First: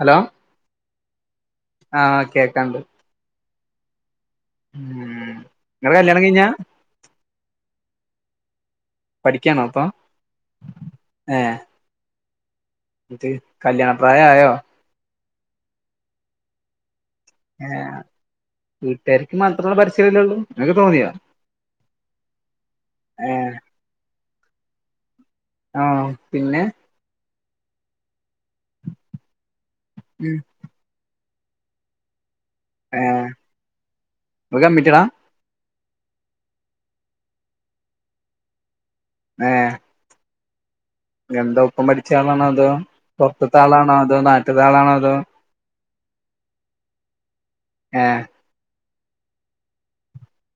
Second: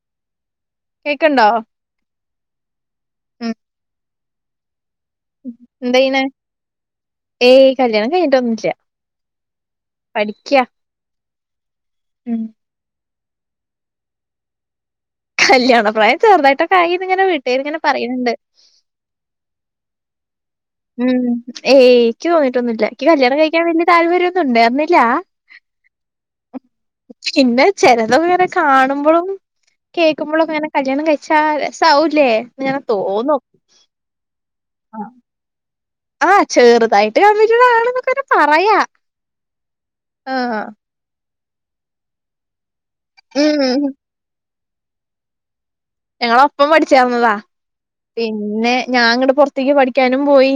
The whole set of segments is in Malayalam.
ഹലോ കേക്കിണ്ടോ ആഹ് കേക്കാണ്ട് ഉം നിങ്ങളെ കല്യാണം എന്തെയ്യ്‌ണെ കഴിഞ്ഞാ ഏയ് കല്യാണം കഴിഞ്ഞിട്ടോന്നുല്ല. പഠിക്കാണോ പ്പൊ ഏഹ് ഉം ന്ത് കല്യാണപ്രായായോ കല്യാണ പ്രായം ചെറുതായിട്ടൊക്കായിന്ന് ഇങ്ങനെ വീട്ടേര് ഇങ്ങനെ പറയ്‌ണ് ണ്ട് വീട്ടാര്ക്ക് മാത്രമേ പരസ്യല്ലേള്ളൂ ഉം ഏയ് ഇക്ക് തോന്നീട്ടൊന്നുല്ല ഇക്ക് കല്യാണം ഏഹ് കഴിക്കാൻ വെല്ല്യെ താല്പര്യൊന്നും ഉണ്ടായ്ര്ന്നില്ല ആഹ് പിന്നെ പിന്നെ ചെലതൊക്കെ ഇങ്ങനെ കാണുമ്പളും ഉം കേക്കുമ്പളോക്കെ ങ്ങനെ കല്യാണം കയ്ച്ചാ രസാവുല്ലേ ന്നിങ്ങനെ ഏഹ് തോന്നും ഇങ്ങള് കമ്മിറ്റടാ ആഹ് ചേറ്തായിട്ട് കമ്മിറ്റഡ് ആണ് എന്നൊക്കങ്ങന പറയാ ഏഹ് ആഹ എന്താ ഒപ്പം പഠിച്ചെ ആളാണ അതോ ഉം പൊർത്തിത്താളാണോ അതോ നാട്ടിത്താളാണോ അതോ ഞങ്ങള് ഒപ്പം പഠിച്ചേർന്നതാ ഏഹ് പിന്നെ ഞാങ്ങട് പൊർത്തേക്ക് പഠിക്കാനും പോയി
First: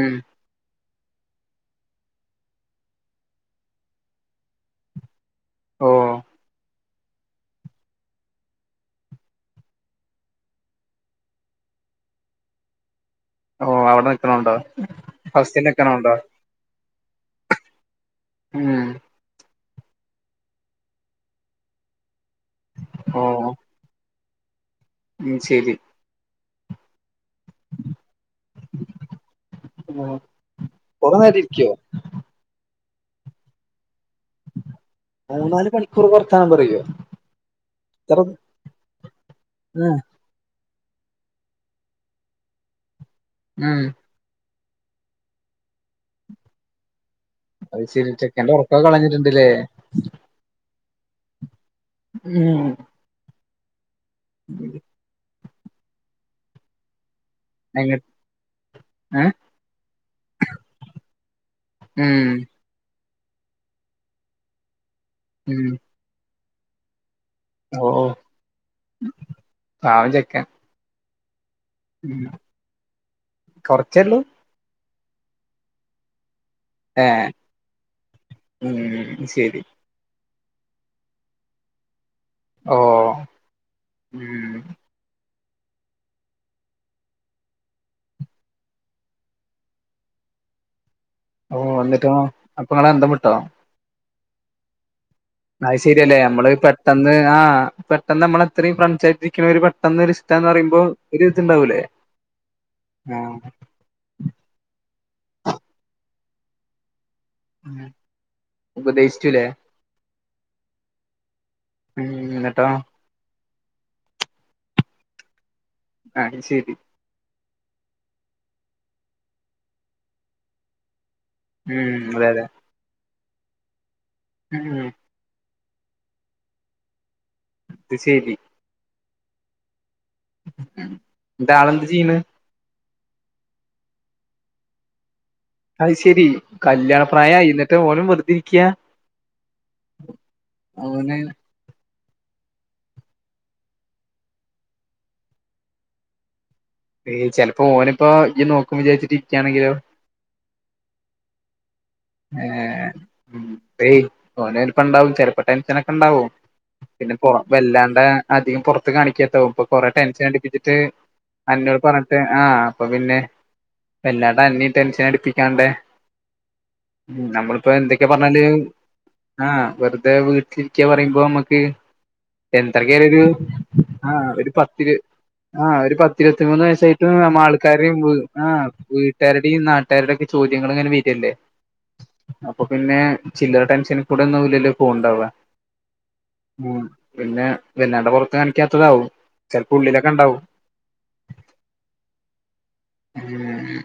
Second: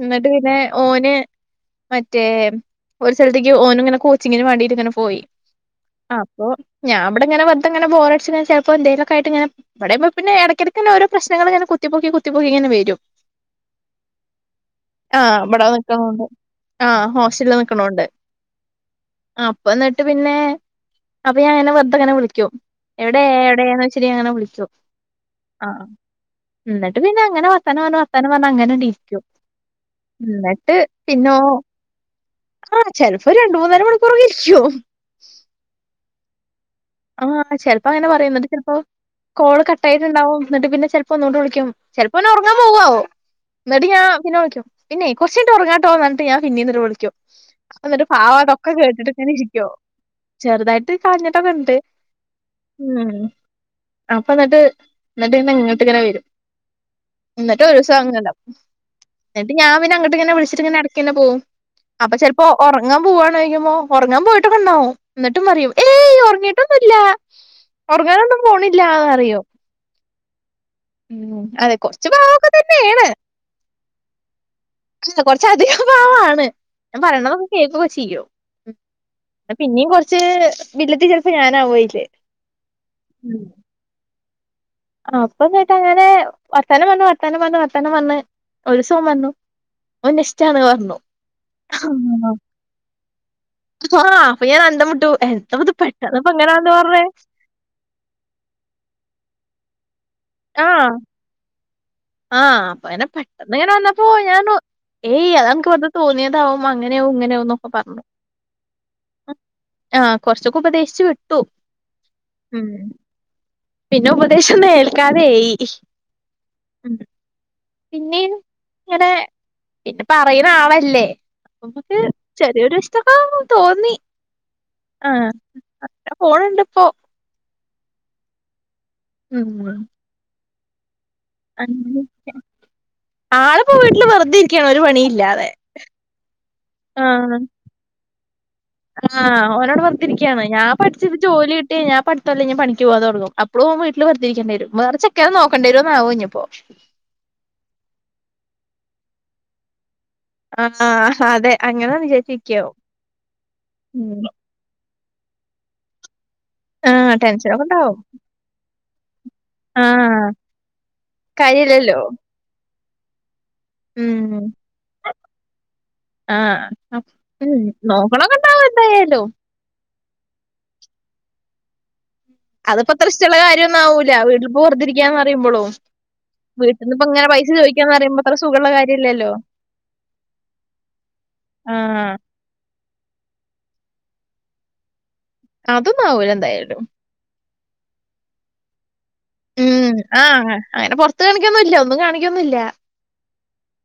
ഉം ന്നട്ട് പിന്നെ ഓന് മറ്റേ ഒരു സ്ഥലത്തേക്ക് ഓന് ഇങ്ങനെ കോച്ചിങ്ങിന് വേണ്ടിട്ട് ഇങ്ങനെ പോയി. ഓഹ് അപ്പൊ ഞാൻ ഇവടെ ഇങ്ങനെ വെർദങ്ങനെ ബോറടിച്ച് ചെൽപ്പോ എന്തെലൊക്കെ ആയിട്ട് ഇങ്ങനെ ഇവടേമ്പൊ പിന്നെ എടക്കെടക്കിങ്നെ ഓരോ പ്രശ്നങ്ങളിങ്ങനെ കുത്തിപ്പൊക്കി കുത്തിപ്പൊക്കിങ്ങനെ വെരും ഓഹ് അവ്ടെ നിക്കിണോണ്ടോ ആഹ് ഹോസ്റ്റല്ല് ഇവിടെ നിക്കിണോണ്ടോ നിക്കണോണ്ട് ആഹ് ഹോസ്റ്റൽല് നിക്കണോണ്ട് ഉം അപ്പന്നിട്ട് പിന്നെ അപ്പൊ ഞാൻങ്ങനെ വെർതെങ്ങനെ വിളിക്കും എവിടെ ഓഹ് എവിടെന്ന് [unintelligible] അങ്ങനെ വിളി ഉം ശരി ആഹ് ഇന്നിട്ട് പിന്നെ അങ്ങനെ വത്താനം പർഞ്ഞു വത്താന പർഞ്ഞ അങ്ങനണ്ടിര്ക്കു ന്നട്ട് കൊറേ പിന്നോ നേരം ഇരിക്കോ ആ ചെൽപ്പോ രണ്ട് മൂന്നാല് മണിക്കൂറൊക്കെ ഇരിക്കും മൂന്നാല് മണിക്കൂർ വർത്താനം പറീല്ലേ? ആഹ് ചെൽപ്പ അങ്ങനെ പറയും ഇന്നിട്ട് ചെൽപ്പോ കോള് കട്ട് ആയിട്ടിണ്ടാവും ഇന്നിട്ട് പിന്നെ ചെ പ്പൊന്നുടെ വിളിക്കും ചെൽപ്പോന് ഒർങ്ങാൻ പോവാവു ഉം ഇന്നിട്ട് ഞാ പിന്നെ വിളിക്കും പിന്നെയ് കൊർച്ചയ്ഞ്ഞിട്ട് ഒർങ്ങാട്ടോ അർഞ്ഞാട്ട് ഞാ പിന്നീ ഇന്നിട്ട് വിളിക്കു അത് എന്നിട്ട് ശരി ചെക്കന്റെ പാവതൊക്കെ ഉറക്കൊക്കെ കേട്ടിട്ട്ങ്ങനെ കളഞ്ഞിട്ടുണ്ടല്ലേ ഇരിക്കൊ ചെറുതായിട്ട് കരഞ്ഞ്ട്ടൊക്കെ ഇണ്ട് ഉം ഉം അപ്പൊ ന്നട്ട് ന്നട്ട് ഇങ്ങട്ട് ഇങ്ങനെ വരും ഇന്നിട്ട് ഒരൂസ എങ്ങ [unintelligible] ഏ ഇന്നിട്ട് ഞാൻ പിന്നെ അങ്ങോട്ടിങ്ങനെ വിൾച്ചിട്ട് ഇങ്ങനെ എട്ക്കിന്നെ പോവും അപ്പ ഉം ചെൽപ്പോ ഒർങ്ങാൻ പോവവാണോയ്ക്കുമ്പോ ഒർങ്ങാൻ പോയിട്ടൊക്കെണ്ടാവും ഇന്നിട്ടും ഉം പറിയും ഏ ഇല്ല ഓ ഒർങ്ങാനൊന്നും പോണില്ല അറിയോ പാവം ചെക്കൻ ഉം അതെ കൊർച്ചു പാവൊക്കെ തെന്നേണ് കൊർച്ചേല്ലൂ ഇല്ല കൊറച്ചധികം പാവാണ് ഞ ഏ പറീണതൊക്കെ കേക്കൊക്കെ ചെയ്യും ഉം ശരി പിന്നിം കൊർ ച് വില്ലത്തി ചെൽപ്പോ ഞാനാവു അയ്ല് ഓ മ്മ് അപ്പന്നിട്ട് അങ്ങനെ വർത്തനം പർഞ്ഞ് വർത്താനം പർഞ്ഞ് വത്തനം പർഞ്ഞ് ഒരൂസോൻ പർഞ്ഞു ഓന്നെ ഇഷ്ടാണ് പർഞ്ഞു ഓ ഇന്നിട്ടോ അപ്പങ്ങളന്തം വിട്ടോ ആഹ് അപ്പൊ ഞാൻ അന്ധംവിട്ടു എൻ അത് ശരിയല്ലേ അമ്മള് പെട്ടെന്ന് ആഹ് പെട്ടെന്നമ്മള് അത്രിം ഫ്രണ്ട്സ് ആയിട്ട് ഇരിക്കണോര് പെട്ടെന്നൊരിസ് ആഹ് ആഹ് അപ്പൊ അങ്ങനെ ആ പെട്ടെന്ന് ഇങ്ങനെ വന്ന പ്പോ ഞാനു ഏയ് അതൻക്ക് വെർതെ തോന്ന്യേതാവും അങ്ങെനെയാവും ഇങ്ങനാവു ഉമ്മൊക്കെ ഉം. പർഞ്ഞു ഉപദേശിച്ചുല്ലേ ആഹ് കൊർച്ചൊക്കെ ഉപദേശ്ചു വിട്ടു ഉം ഉം ഇന്നിട്ടോ പിന്നെ ഉപദേശോന്നും ഏൽക്കാതേയി. ആഹ് ശരി പിന്നെയും ഇങ്ങനെ പിന്നെ പറിണ ആളല്ലേ മ്മുക്ക് ഉം അതെ അതെ ചെറിയൊരു ഇഷ്ടൊക്കെ തോന്നി മ്മ് അഹ് അത്രപോണ് ഇപ്പോ അത് ശെരി ഹ്ഹ്മ് ഉം ആള്പ്പോ വീട്ടിൽ വെറുതെ ഇരിക്കാണ് ഒരു പണിയില്ലാതെ അയ് ശെരി കല്യാണ ആഹ് പ്രായായീ ഇന്നിട്ടോനു വെർതെരിക്ക ആഹ് ഒനവ്ടെ വെർതേരിക്യാണോ ഞാൻ പഠിച്ച് ഓന് ജോലി ഞാ [unintelligible] പണിക്ക് പോവാൻ തുടങ്ങും അപ്പോളും ഓൻ വീട്ടിൽ വെറുതിരിക്കേണ്ടി വരും വേറ ചെക്കനെ നോക്കണ്ട രിന്നാവും ഇഞ്ഞ്പ്പോ? ചെലപ്പോ ഓന്പ്പോ ഇജ്ജ് നോക്കു വിചാരിച്ചിട്ടിരിക്കാണെങ്കിലോ ആഹ് ഹ അതെ അങ്ങനൊന്നും ചെ ഏഹ് ഓനെൽപ്പണ്ടാവും ചെൽപ്പ ടെൻഷനൊക്കെണ്ടാവും പിന്നെ ആഹ് പോ ടെൻഷനൊക്കെ ഇണ്ടാവും ഒറപ്പല്ലാണ്ടേ അധികം പൊറത്ത് കാണിക്കാത്താവും ഇപ്പൊ കൊറെ ടെൻഷൻ ആഹ് അടിപ്പിച്ചിട്ട് അന്നോട് കാര്യല്ലല്ലോ പറഞ്ഞ്ട്ട് ആഹ് അപ്പൊ പിന്നെ ഉം വെല്ലാണ്ട് അന്നിം ടെൻഷൻ അടിപ്പിക്കാണ്ടേ ആഹ് ഉം നമ്മളിപ്പോ എന്തൊക്കെ നോക്കണൊക്കെ പർഞ്ഞാല് ഇണ്ടാവും എന്തായാലും ആഹ് വെറുതെ വീട്ടിലിരിക്ക പറയുമ്പോ മ്മക്ക് അതിപ്പോ അത്ര എന്തർക്കായാലൊരു ഇഷ്ടമുള്ള കാര്യമൊന്നും ആവൂല ആഹ് വീട്ടിൽ ഒരു ഇപ്പൊ പത്തിരു വെറുതിരിക്കാന്ന് പറയുമ്പോളും ആഹ് ഒരു പത്തിരുപത്തി മൂന്ന് വീട്ടിൽ വയസ് നിന്ന് ഇപ്പൊ ഇങ്ങനെ ചെയ്തുന്ന പൈസ ചോദിക്കാന്ന് ആൾക്കാരിം വ് പറയുമ്പോ അത്ര ആഹ് സുഖമുള്ള കാര്യമില്ലല്ലോ വീട്ടാര്ടിം നാട്ടര്ടിം ഒക്കെ ചോദ്യങ്ങൾ ഇങ്ങനെ വര് അല്ലേ ആഹ് അപ്പൊ പിന്നെ ചില്ലറ ടെൻഷനിൽ കൂടെ ഒന്നാവൂലല്ലോ പോണ് ണ്ടാവാ അധോന്നും ആവൂല എന്തായാലും പിന്നെ പിന്നട് പൊറത്ത് കാണിക്കാത്തതാവോ? ഉം ആഹ് അങ്ങനെ പൊർത്ത് കാണിക്കന്നുല്ല ഒന്നും കാണിക്കൊന്നൂല്ല ഹ്മ്മ്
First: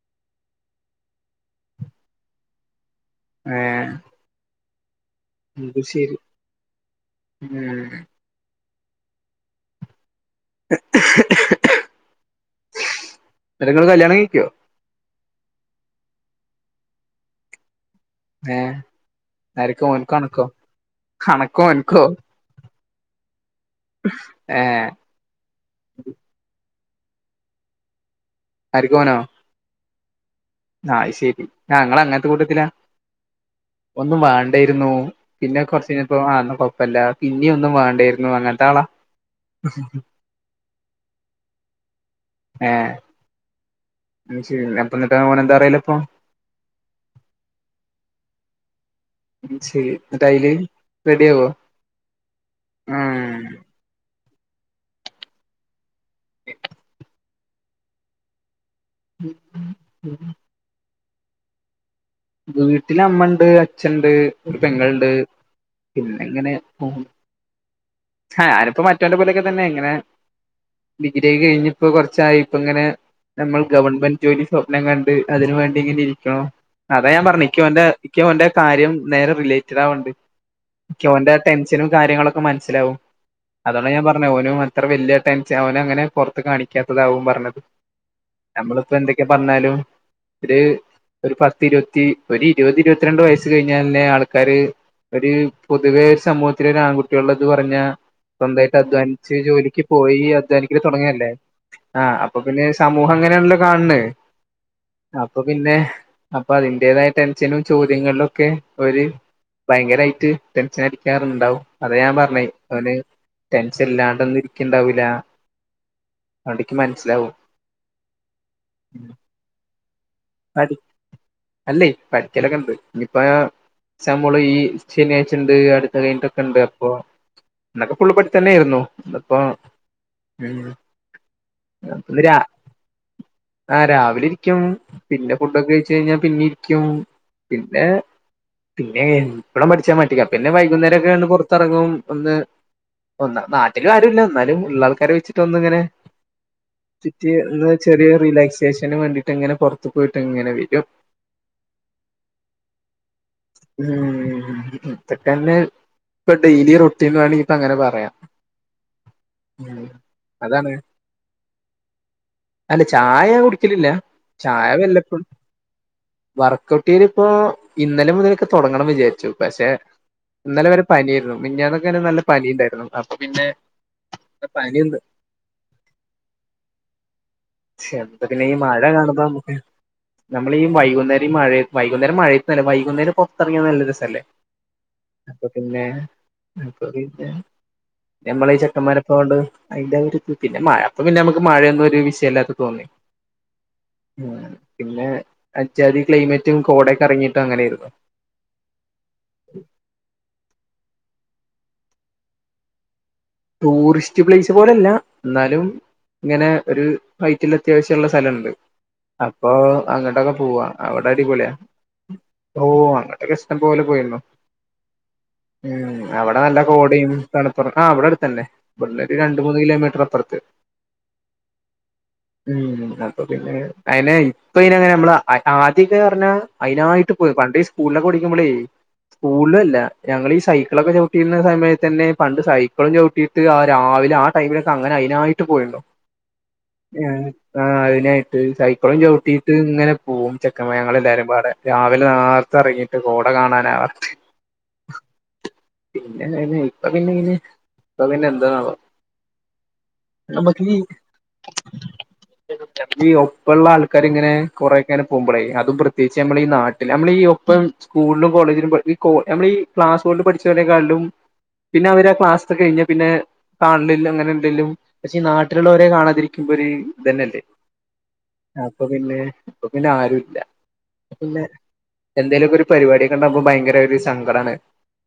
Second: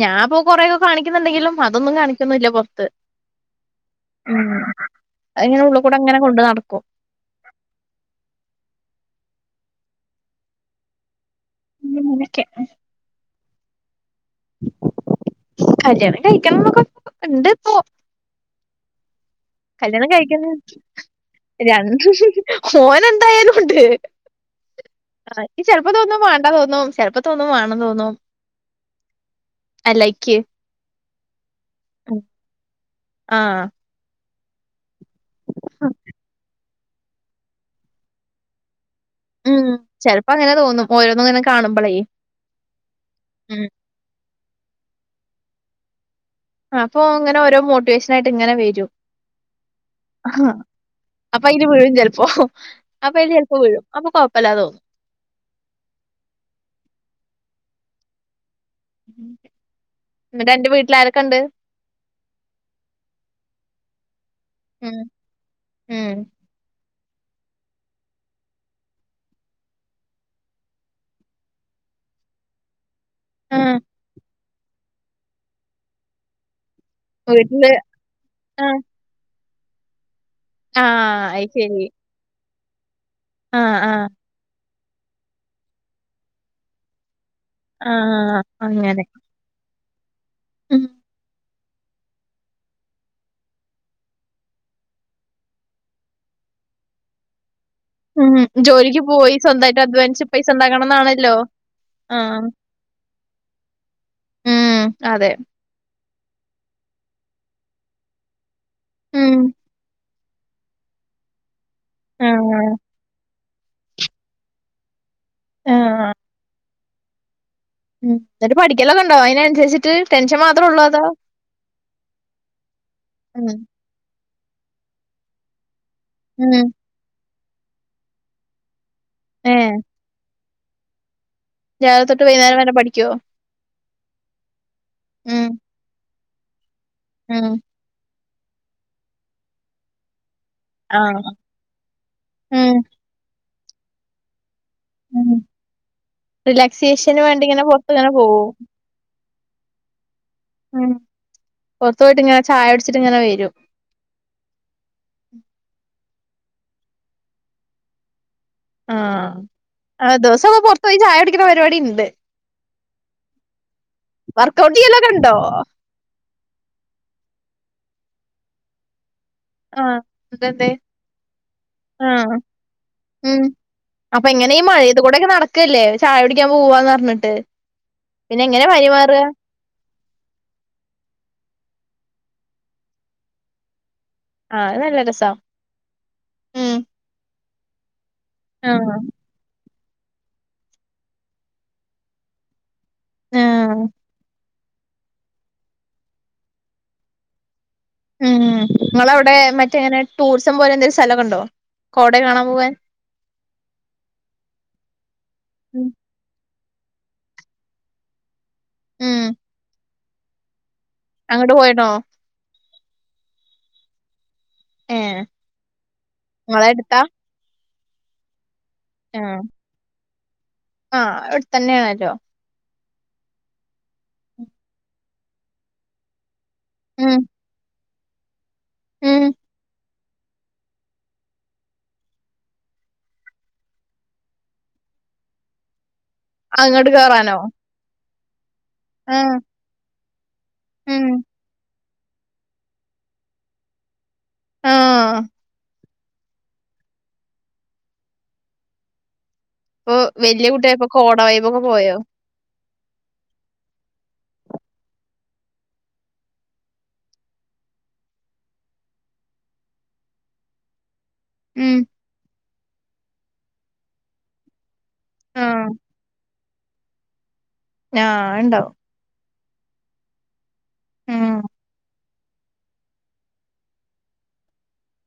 ഞാൻ ഇപ്പൊ കൊറേയൊക്കെ കാണിക്കുന്നുണ്ടെങ്കിലും അതൊന്നും കാണിക്കന്നുല്ല പൊർത്ത് ഏഹ് ഉം [unintelligible] ഇങ്ങനെ അത് ശരി ഉള്ള്ക്കൂടെങ്ങനെ കൊണ്ട് നട്ക്കും ഉം ഇന്ന്ങ്ങനെക്കെ ന്നട്ട് ഇങ്ങള് കല്യാണം കഴിക്കോ കല്യാണം കഴിക്കണന്നൊക്കെ ഇണ്ട് ഇപ്പോ ഏഹ് ആര്ക്ക് കല്യാണം ഓൻക്കോ അണക്കോ കഴിക്കുന്ന അണക്കോ ഓൻക്കോ രണ്ട് മോന എന്തായാലും ഉണ്ട് ഏഹ് [unintelligible] ഇക്ക് ചെലപ്പ തോന്നും വണ്ടാ തോന്നും ചെലപ്പോ തോന്നും വാണം തോന്നും ആര്ക്ക് ഓനൊ അല്ല ഇക്ക് ആ ശെരി ഞങ്ങളങ്ങൻത്തെ കൂട്ടത്തിലാ ആ ഒന്നും വാണ്ടെര്ന്നു. പിന്നെ കൊർച്ചഴിഞ്ഞപ്പൊ ആന്നും കൊഴപ്പല്ല പിന്നിം ഒന്നും വാണ്ടെര്ന്നു അങ്ങൻത്തെ ആളാ ചെൽപ്പോ അങ്ങനെ തോന്നും ഓരോന്നുംങ്ങനെ കാണുമ്പളേ ഏഹ് ഉം. അയ് ശെരി അപ്പം ന്നട്ട് ഓന് എന്താ പറയല് ഇപ്പൊ ആപ്പൊ ഇങ്ങനോരോ മോട്ടിവേഷനായിട്ട്, ങ്ങനെ വരും. ശരി എന്നിട്ട് അഹാ. അയില് റെഡിയാവോ അപ്പയിന് വീഴും ചെൽപ്പോഅപ്പയ്ന് ആഹ് ചെൽപ്പോ വിഴും. അപ്പൊ, കൊഴപ്പല്ലാതു. ഉം ഉം ന്നട്ട് എന്റെ വീട്ടിലാരൊക്കെ ഇണ്ട് വീട്ടിലമ്മണ്ട് അച്ഛണ്ട് ഒരു ഉം പെങ്ങൾണ്ട്. ഉം. പിന്നെങ്ങനെ പോകും ആര് പ്പോ മറ്റേന്റെ പോലെക്കെതെന്നെ ങ്ങനെ, ഡിഗ്രി യ് കഴിഞ്ഞിപ്പോ, കൊറച്ചായിപ്പങ്ങനെ. നമ്മൾ ആഹ് ഗവൺമെന്റ് ജോലി സ്വപ്നം കണ്ട് അതിന് വേണ്ടി ഇങ്ങനെ ഇരിക്കണം അതാഞാ പറഞ്ഞെ വീട്ടില് ഇക്കൊ ൻ്റെ, ആഹ് കാര്യം നേരെ റിലേറ്റഡാവ്ണ്ട്. ക്ക് ആഹ് ഓന്റെ അയ്ശരി. ടെൻഷനും കാര്യങ്ങളും ഒക്കെ മൻസ്സിലാവും ആഹ് അതോണ്ട ഞാൻ ആഹ് പറഞ്ഞത് ഓലും അത്ര വല്യ ടെൻഷൻ അവനും അങ്ങനെ പുറത്ത് കാണിക്കാത്തതാവും പറഞ്ഞത് ആഹ് നമ്മള്പ്പോ അങ്ങനെ. എന്തൊക്കെ പറഞ്ഞാലും ഒരു ഉം ഒരു പത്ത് ഇരുപ ഒര് ഇരുപത് ഇരുപത്തിരണ്ട് വയസ്സ് കഴിഞ്ഞാലല്ലെ, ആൾക്കാര്. ഒരു പൊതുവെ സമൂഹത്തി ആൺകുട്ടികള്ളത് പറഞ്ഞാ ഉം സ്വന്തായ്ട്ട് ജോലിക്ക് പോയി അധ്വാനിച്ച് സ്വന്തായിട്ട് ജോലിക്ക് പോയി അധ്വാനിച്ച് പൈസ അധ്വാനിക്കല് തൊടങ്ങല്ലേ ഇണ്ടാക്കണംന്നാണല്ലോ. ആ അപ്പൊ ആഹ് പിന്നെ സമൂഹങ്ങനെല്ലോകാൺണ് ഉം അതെ അപ്പൊ പിന്നെ.. അപ്പൊ അതിന്റേതായ ടെൻഷനും ചോദ്യങ്ങളിലും ഒക്കെ ഒരു ഉം ഭയങ്കരായിട്ട് ടെൻഷനടിക്കാറുണ്ടാവും. അതെ ഞാ പറഞത് ആഹ് അവന് ടെൻഷെല്ലാണ്ടൊന്നും ഇരിക്ക്ണ്ടാവൂല. ആഹ് അടിക്ക്മനസ്സിലാവും ഉം. ന്നെട്ട് പഠിക്കലൊക്കെണ്ടോ അയിനനുസരിച്ചിട്ട് ടെൻഷൻ മാത്രള്ളോ അതോ? അല്ലെയ്‌ പഠിക്കലൊക്കെണ്ട് ഇനിയിപ്പോ ഉം എക്സാമേള് ഈ ശെനിയാഴ്ചണ്ട്, അടുത്ത ഉം. കഴിഞ്ഞട്ടൊക്കെണ്ട്, അപ്പൊ. [unintelligible] അന്നൊക്കെ സ്കൂളിൽ പഠിച്ചന്നേയിരുന്നു ഏഹ്. രാവിലെ ന്ന് തൊട്ട് വൈകുന്നേരം വരെ പഠിക്കോ? രാആ രാവിലിരിക്കും പിന്നെ ഉം. ഫുഡൊക്കെയ് കഴിഞ്ഞാ പിന്നെരിക്കും ഉം. പിന്നെ പിന്നെ ഇപ്പളും മടിച്ചാ മതിയോ പിന്നെ ആഹ്. വൈകുന്നേരെക്കെണ്ട് പെർത്തെർങ്ങും ഒന്ന് ഉം. നാട്ടിലാരുല്ല ന്നാലും ഉള്ളാൾ ഉം. ഹലോയ്ച്ച്ട്ട് ഒന്നു അങ്ങനെ ചി റിലാക്സേഷന് ചെർ വേണ്ടി ഇങ്ങനെ റ് പൊറത്ത്ങ്ങനെ ചെറിയ പോവോ? റിലാക്സേഷന് വേണ്ടിട്ട്ങ്ങനെ പോവു പോയിട്ട്ങ്ങനെ വി അദ് പോർത്ത്പോയിട്ട് ങ്ങ്ങനെ ചായെട്ച്ചിട്ട് ങ്ങനെവരും ഉം ഇതക്കന്നെ പ്പൊ ഡെയ്ലി റൊട്ടീനാ ണെങ്കിൽ പ്പ അങ്ങനെ പറയാം. ഉം ആഹ് ദിവസൊക്കെ അതാണ് പൊർത്തോയി ചായ കുടിക്ക്ണ പരിപാടിണ്ട്. അല്ല ചായ ഞാൻ കുടിക്കലില്ല ചായ വർക്കൗട്ട് ചെയ്യലൊക്കെ വല്ലപ്പോഴും ഇണ്ടോ? വർകെക്കേരി പ്പൊ ഇന്നലെ മുതൽക്ക് തൊടങ്ങണം വിചാരിച്ചു. പഷെ.. ആഹ്. എന്നിട്ടെന്തേ? ഇന്നെലെവരെ പനിയെര്ന്നു. മിഞ്ഞാന്നെക്കെ, നല്ല പനിണ്ടായിരുന്നു അപ്പൊ പിന്നെ. അപ്പൊങ്ങനെ യും പനി ഉണ്ട് മഴയത്ത് കൂടെക്കെ നടക്കെല്ലെ, ചായ കുടിക്കാൻ പോവാന്നർഞ്ഞിട്ട്. ഷെപ്പ പിന്നെ ഈ മഴ കാണുബഠനമുക്ക് നമ്മളീ, വൈുന്നേരം മഴയ്. വൈകുന്നേരം മഴയ്തെല്ല വൈകുന്നേരം പെർത്തെറങ്ങിയാ നല്ലരെസല്ലെ. ആഹ് അത് നല്ല രസാ പിന്നെ ഉം. [unintelligible] നമ്മളെ ഈ ആഹ്. ചെക്കന്മാരെപ്പൊണ്ട് അയ്ന്റെ ആ ഒരിത് പിന്നെ മഴ അപ്പൊ പിന്നെ നമുക്ക് മഴൊന്നും ഒരു വിഷയല്ലാത്തെ തോന്ന്യ ആഹ്. പിന്നെ അജ്ജാതി ക്ലൈമറ്റും കോടയക്കെ അറങ്ങിട്ടും അങ്ങനൊയിരുന്നു ഉം ഇങ്ങളവ്ടെ മറ്റേനെ ടൂറിസം പോലെ എന്തേലും സലൊക്കെണ്ടോ കോട കാണാൻ പോവാൻ ടൂറിസ്റ്റ് പ്ലൈസ് പോലല്ല ന്നാലും ഉം ഇങ്ങനെ ഒരു, ഹൈറ്റിലത്യാവശൃള്ള സലണ്ട്. ഉം അപ്പൊ അ ങ്ങണ്ടെക്കെ പോവ്വാ അവടെ അടിപൊളിയാ അങ്ങട്ട് പോയിണോ ഓ.. അങ്ങണ്ടെക്കെ ഇഷ്ബേലെ പോയിര്ന്നു. ഏഹ് ഉം, അവ്ടെ നല്ല ഇങ്ങളെ എടുത്താ ഗോഡിം തണുപ്പുറ ആഹ് ഇവടെ അടുത്തന്നെ ഇവ്ട്ന്നൊരു രണ്ട് ആഹ് മൂന്ന് കിലോമീറ്റർ അപ്പൊർത്ത് ആഹ് അവിടെ തന്നെയാണല്ലോ ഉം അപ്പൊ പിന്നെ അയിനെ ഇപ്പയ്ന അങ്ങനെ നമ്മള് ആദ്യൊക്കെർഞ്ഞാ അയിനായിട്ട് ഉം പോയി പണ്ട് ഈ സ്കൂളിലൊക്കെ ടിക്കുമ്പോളേ ഉം സ്കൂളല്ല ഞങ്ങളീ സൈക്കിളൊക്കെ ചവിട്ടീരുന്ന സമയത്ത് തന്നെ പണ്ട് സൈ ഇപ്പളുംചൗട്ടീട്ട് ആ രാവിലെ ആ ടൈമിലൊക്കെ അങ്ങനെ അയിനായിട്ട് പോയീണ്ടാവും അങ്ങട്ട് കേറാനോ [unintelligible] സൈക്കിളും ആഹ് ചവിട്ടിയിട്ട് ഇങ്ങനെ പോകും ചെക്ക മ ഉം ഞങ്ങെളെല്ലാരും പാടെ രാവിലെ നേർത്തെ എറങ്ങീട്ട് കോട കാണാനാ ആഹ് ല്ല ല്ലാ... ഇപ്പൊ പിന്നെങ്ങനെ അപ്പൊ പിന്നെ എന്താണാവോ പ്പൊ വെല്ല്യെ നമുക്ക് ഈ കുട്ട്യായ്പ്പോ കോട വയ്ബൊക്കെ പോയോ ഈ ഒപ്പള്ള ആൾക്കാ ഇങ്ങനെ കൊറെക്കെനെ പോകുമ്പോളേ അതും പ്രത്യേകിച്ച് നമ്മൾ ഈ നാട്ടില് നമ്മളീ ഒപ്പം സ്കൂൾലും കോളേജിലും പഠിപ്പിക്കോ നമ്മള്ഈ ക്ലാസോൾപഠിചവ രെക്കാൾലും ഉം പിന്നവരെ ക്ലാസ്. ത് കഴിഞ്ഞാപിന്നെ കാൺലില്ലാ അങ്ങനെന്തെലും പ ക്ഷെ ഈ ആഹ് നാട്ടിലുള്ളേരെ കാണാതിരി മുമ്പൊര് ഇതന്നെല്ലേ ഞാ.. ആ.. ണ്ടാവും അപ്പൊ പിന്നെ, പ്പ പിന്നെ ആരുല്ല ഉം പിന്നെ. എന്തേലൊ ക്കെ ഒരു പരിപാടിയെക്കെണ്ടാകുമ്പൊ ഭയങ്കര ഒരു സ ങ്കടാണ്.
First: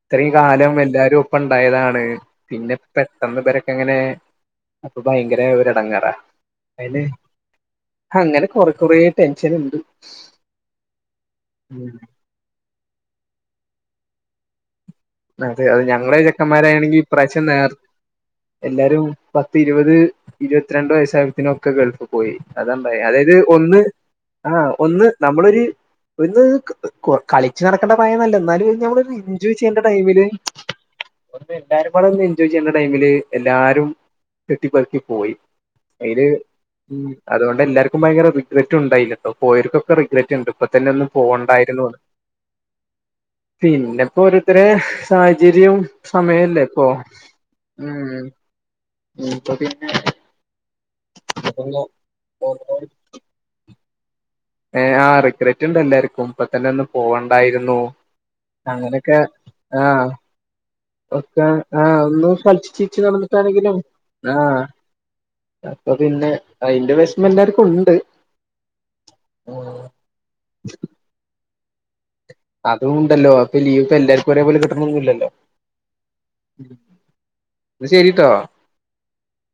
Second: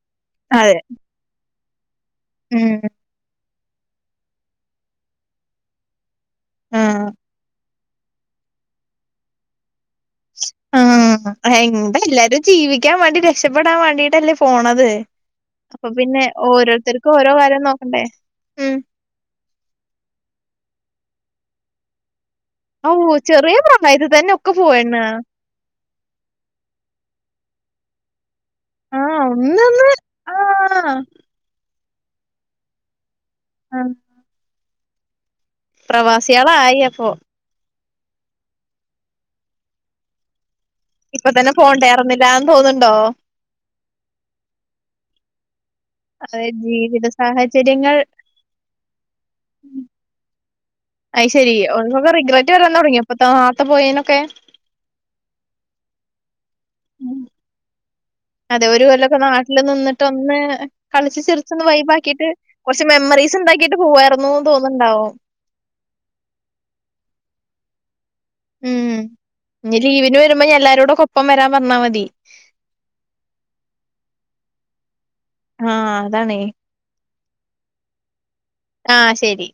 ഇത്രയും കാലം അതെ എല്ലാരും. ഇണ്ടായതാണ് ഉം പിന്നെ പെട്ടെന്ന് മ്പരൊക്കെ ങ്ങനെ അപ്പൊ ഭയങ്കര ഒരെടങ്ങെറാ അയ്ന് ആഹ് അങ്ങനെ കൊറെ കുറേ ടെൻഷൻണ്ട് ആഹ്, ഹയ്ന്റെ ല്ലാരും. ജീവിക്കാൻ വേണ്ടി, രക്ഷപ്പെടാൻ വേണ്ടീട്ടല്ലേ, പോണത്. അതെ അത് അപ്പൊ ഞങ്ങളെ പിന്നെ ചെക്കന്മാരായാണെങ്കി ഓരോരുത്തർക്കും ഓരോ ഇപ്രാവശ്യം കാര്യം നേർ നോക്കണ്ടേ ഉം എല്ലാരും പത്ത് ഇരുപത് ഇരുപത്തിരണ്ട് വയസ്സായപ്പൊത്തിന് ഒക്കെ ഗൾഫ് പോയ് ഔ അതാണ്ടായ്, അതായത് ചെറിയ ഒന്ന് പ്രായത്തിൽ തന്നെ ഒക്കെ ആഹ് പോയണ്ണാ ഒന്ന് നമ്മളൊര്. ത്... ക്.. ക് കെ കളിച്ചടക്കേണ്ട പ്രായോന്നല്ല ന്നാലും നമ്മളൊരു ആഹ് എൻജോയ് ചെയ്യേണ്ട ഒന്നന്ന് ഇത്.. ആഹ് [unintelligible] എല്ലാരുംബാടെ എൻജോയ് ചെയ്യെണ്ട ടയ്മില്, എല്ലാരും. ആഹ് ത്തി പറക്കി പോയി അയ്ല് പ്രവാസികളായി അപ്പൊ അതുകൊണ്ടെല്ലാർക്കും ഭയങ്കര റിഗ്രറ്റ്ണ്ടായില്ലട്ടോ. പോയേർകെക്കെ റിഗ്രറ്റ്ണ്ട്. ഇപ്പൊ തന്നെ ഒന്നും ഇപ്പൊ തന്നെ പോവണ്ടായിരുന്നുന്ന് പോണ്ടേർന്നില്ലാന്ന് തോന്നുന്നുണ്ടോ പിന്നെപ്പോ ഓരേര്ത്തര് സാഹചര്യം അതെ സമയല്ലേ ഇപ്പൊ ജീവിത സാഹചര്യങ്ങൾ ഉം ഇപ്പൊ പിന്നെ അയ് ശെരി ഇപ്പൊന്ന് ഒന്ന്റിഗ്രറ്റ് വരാൻതുടങ്ങിയപ്പെ. നാർത്ത പോയയി നൊക്കെ. ഏ ആ റിഗ്രറ്റ്ണ്ട് എല്ലാർക്കും പ്പതെന്നെന്നും പോവണ്ടായിരുന്നു അതെ ഒരു അങ്ങനെക്കെ കൊല്ലൊക്കെ നാട്ടില് നിന്നിട്ട് ആഹ് ഒന്ന് കളിച്ച് ഒക്കെ ചിരിച്ചൊന്ന് ആഹ് വൈബാക്കിട്ട് ഒന്ന് കുറച്ച് ചീച്ച മെമ്മറീസ് നന്നിട്ടാണെങ്കിലും ഉണ്ടാക്കിട്ട് പോവായിരുന്നുന്ന് ആഹ് തോന്നുന്നുണ്ടാവും അപ്പൊ പിന്നെ, അയിന്റെ വെഷ്മെല്ലാര്ക്കുണ്ട്. ഉം ഇഞ് ലീവിന് വരുമ്പോ ഇഞ് എല്ലാരൊടൊക്കെ ഒപ്പം വരാൻ പർഞ്ഞാ മതി അതുണ്ടല്ലോ ത്പ്പ ലീവ്പ്പെല്ലാർക്കും ഒരേപോലെ കിട്ടൊണന്നില്ലല്ലോ. ആഹ് അതാണേ അ ശരിട്ടോ ആഹ് ശരി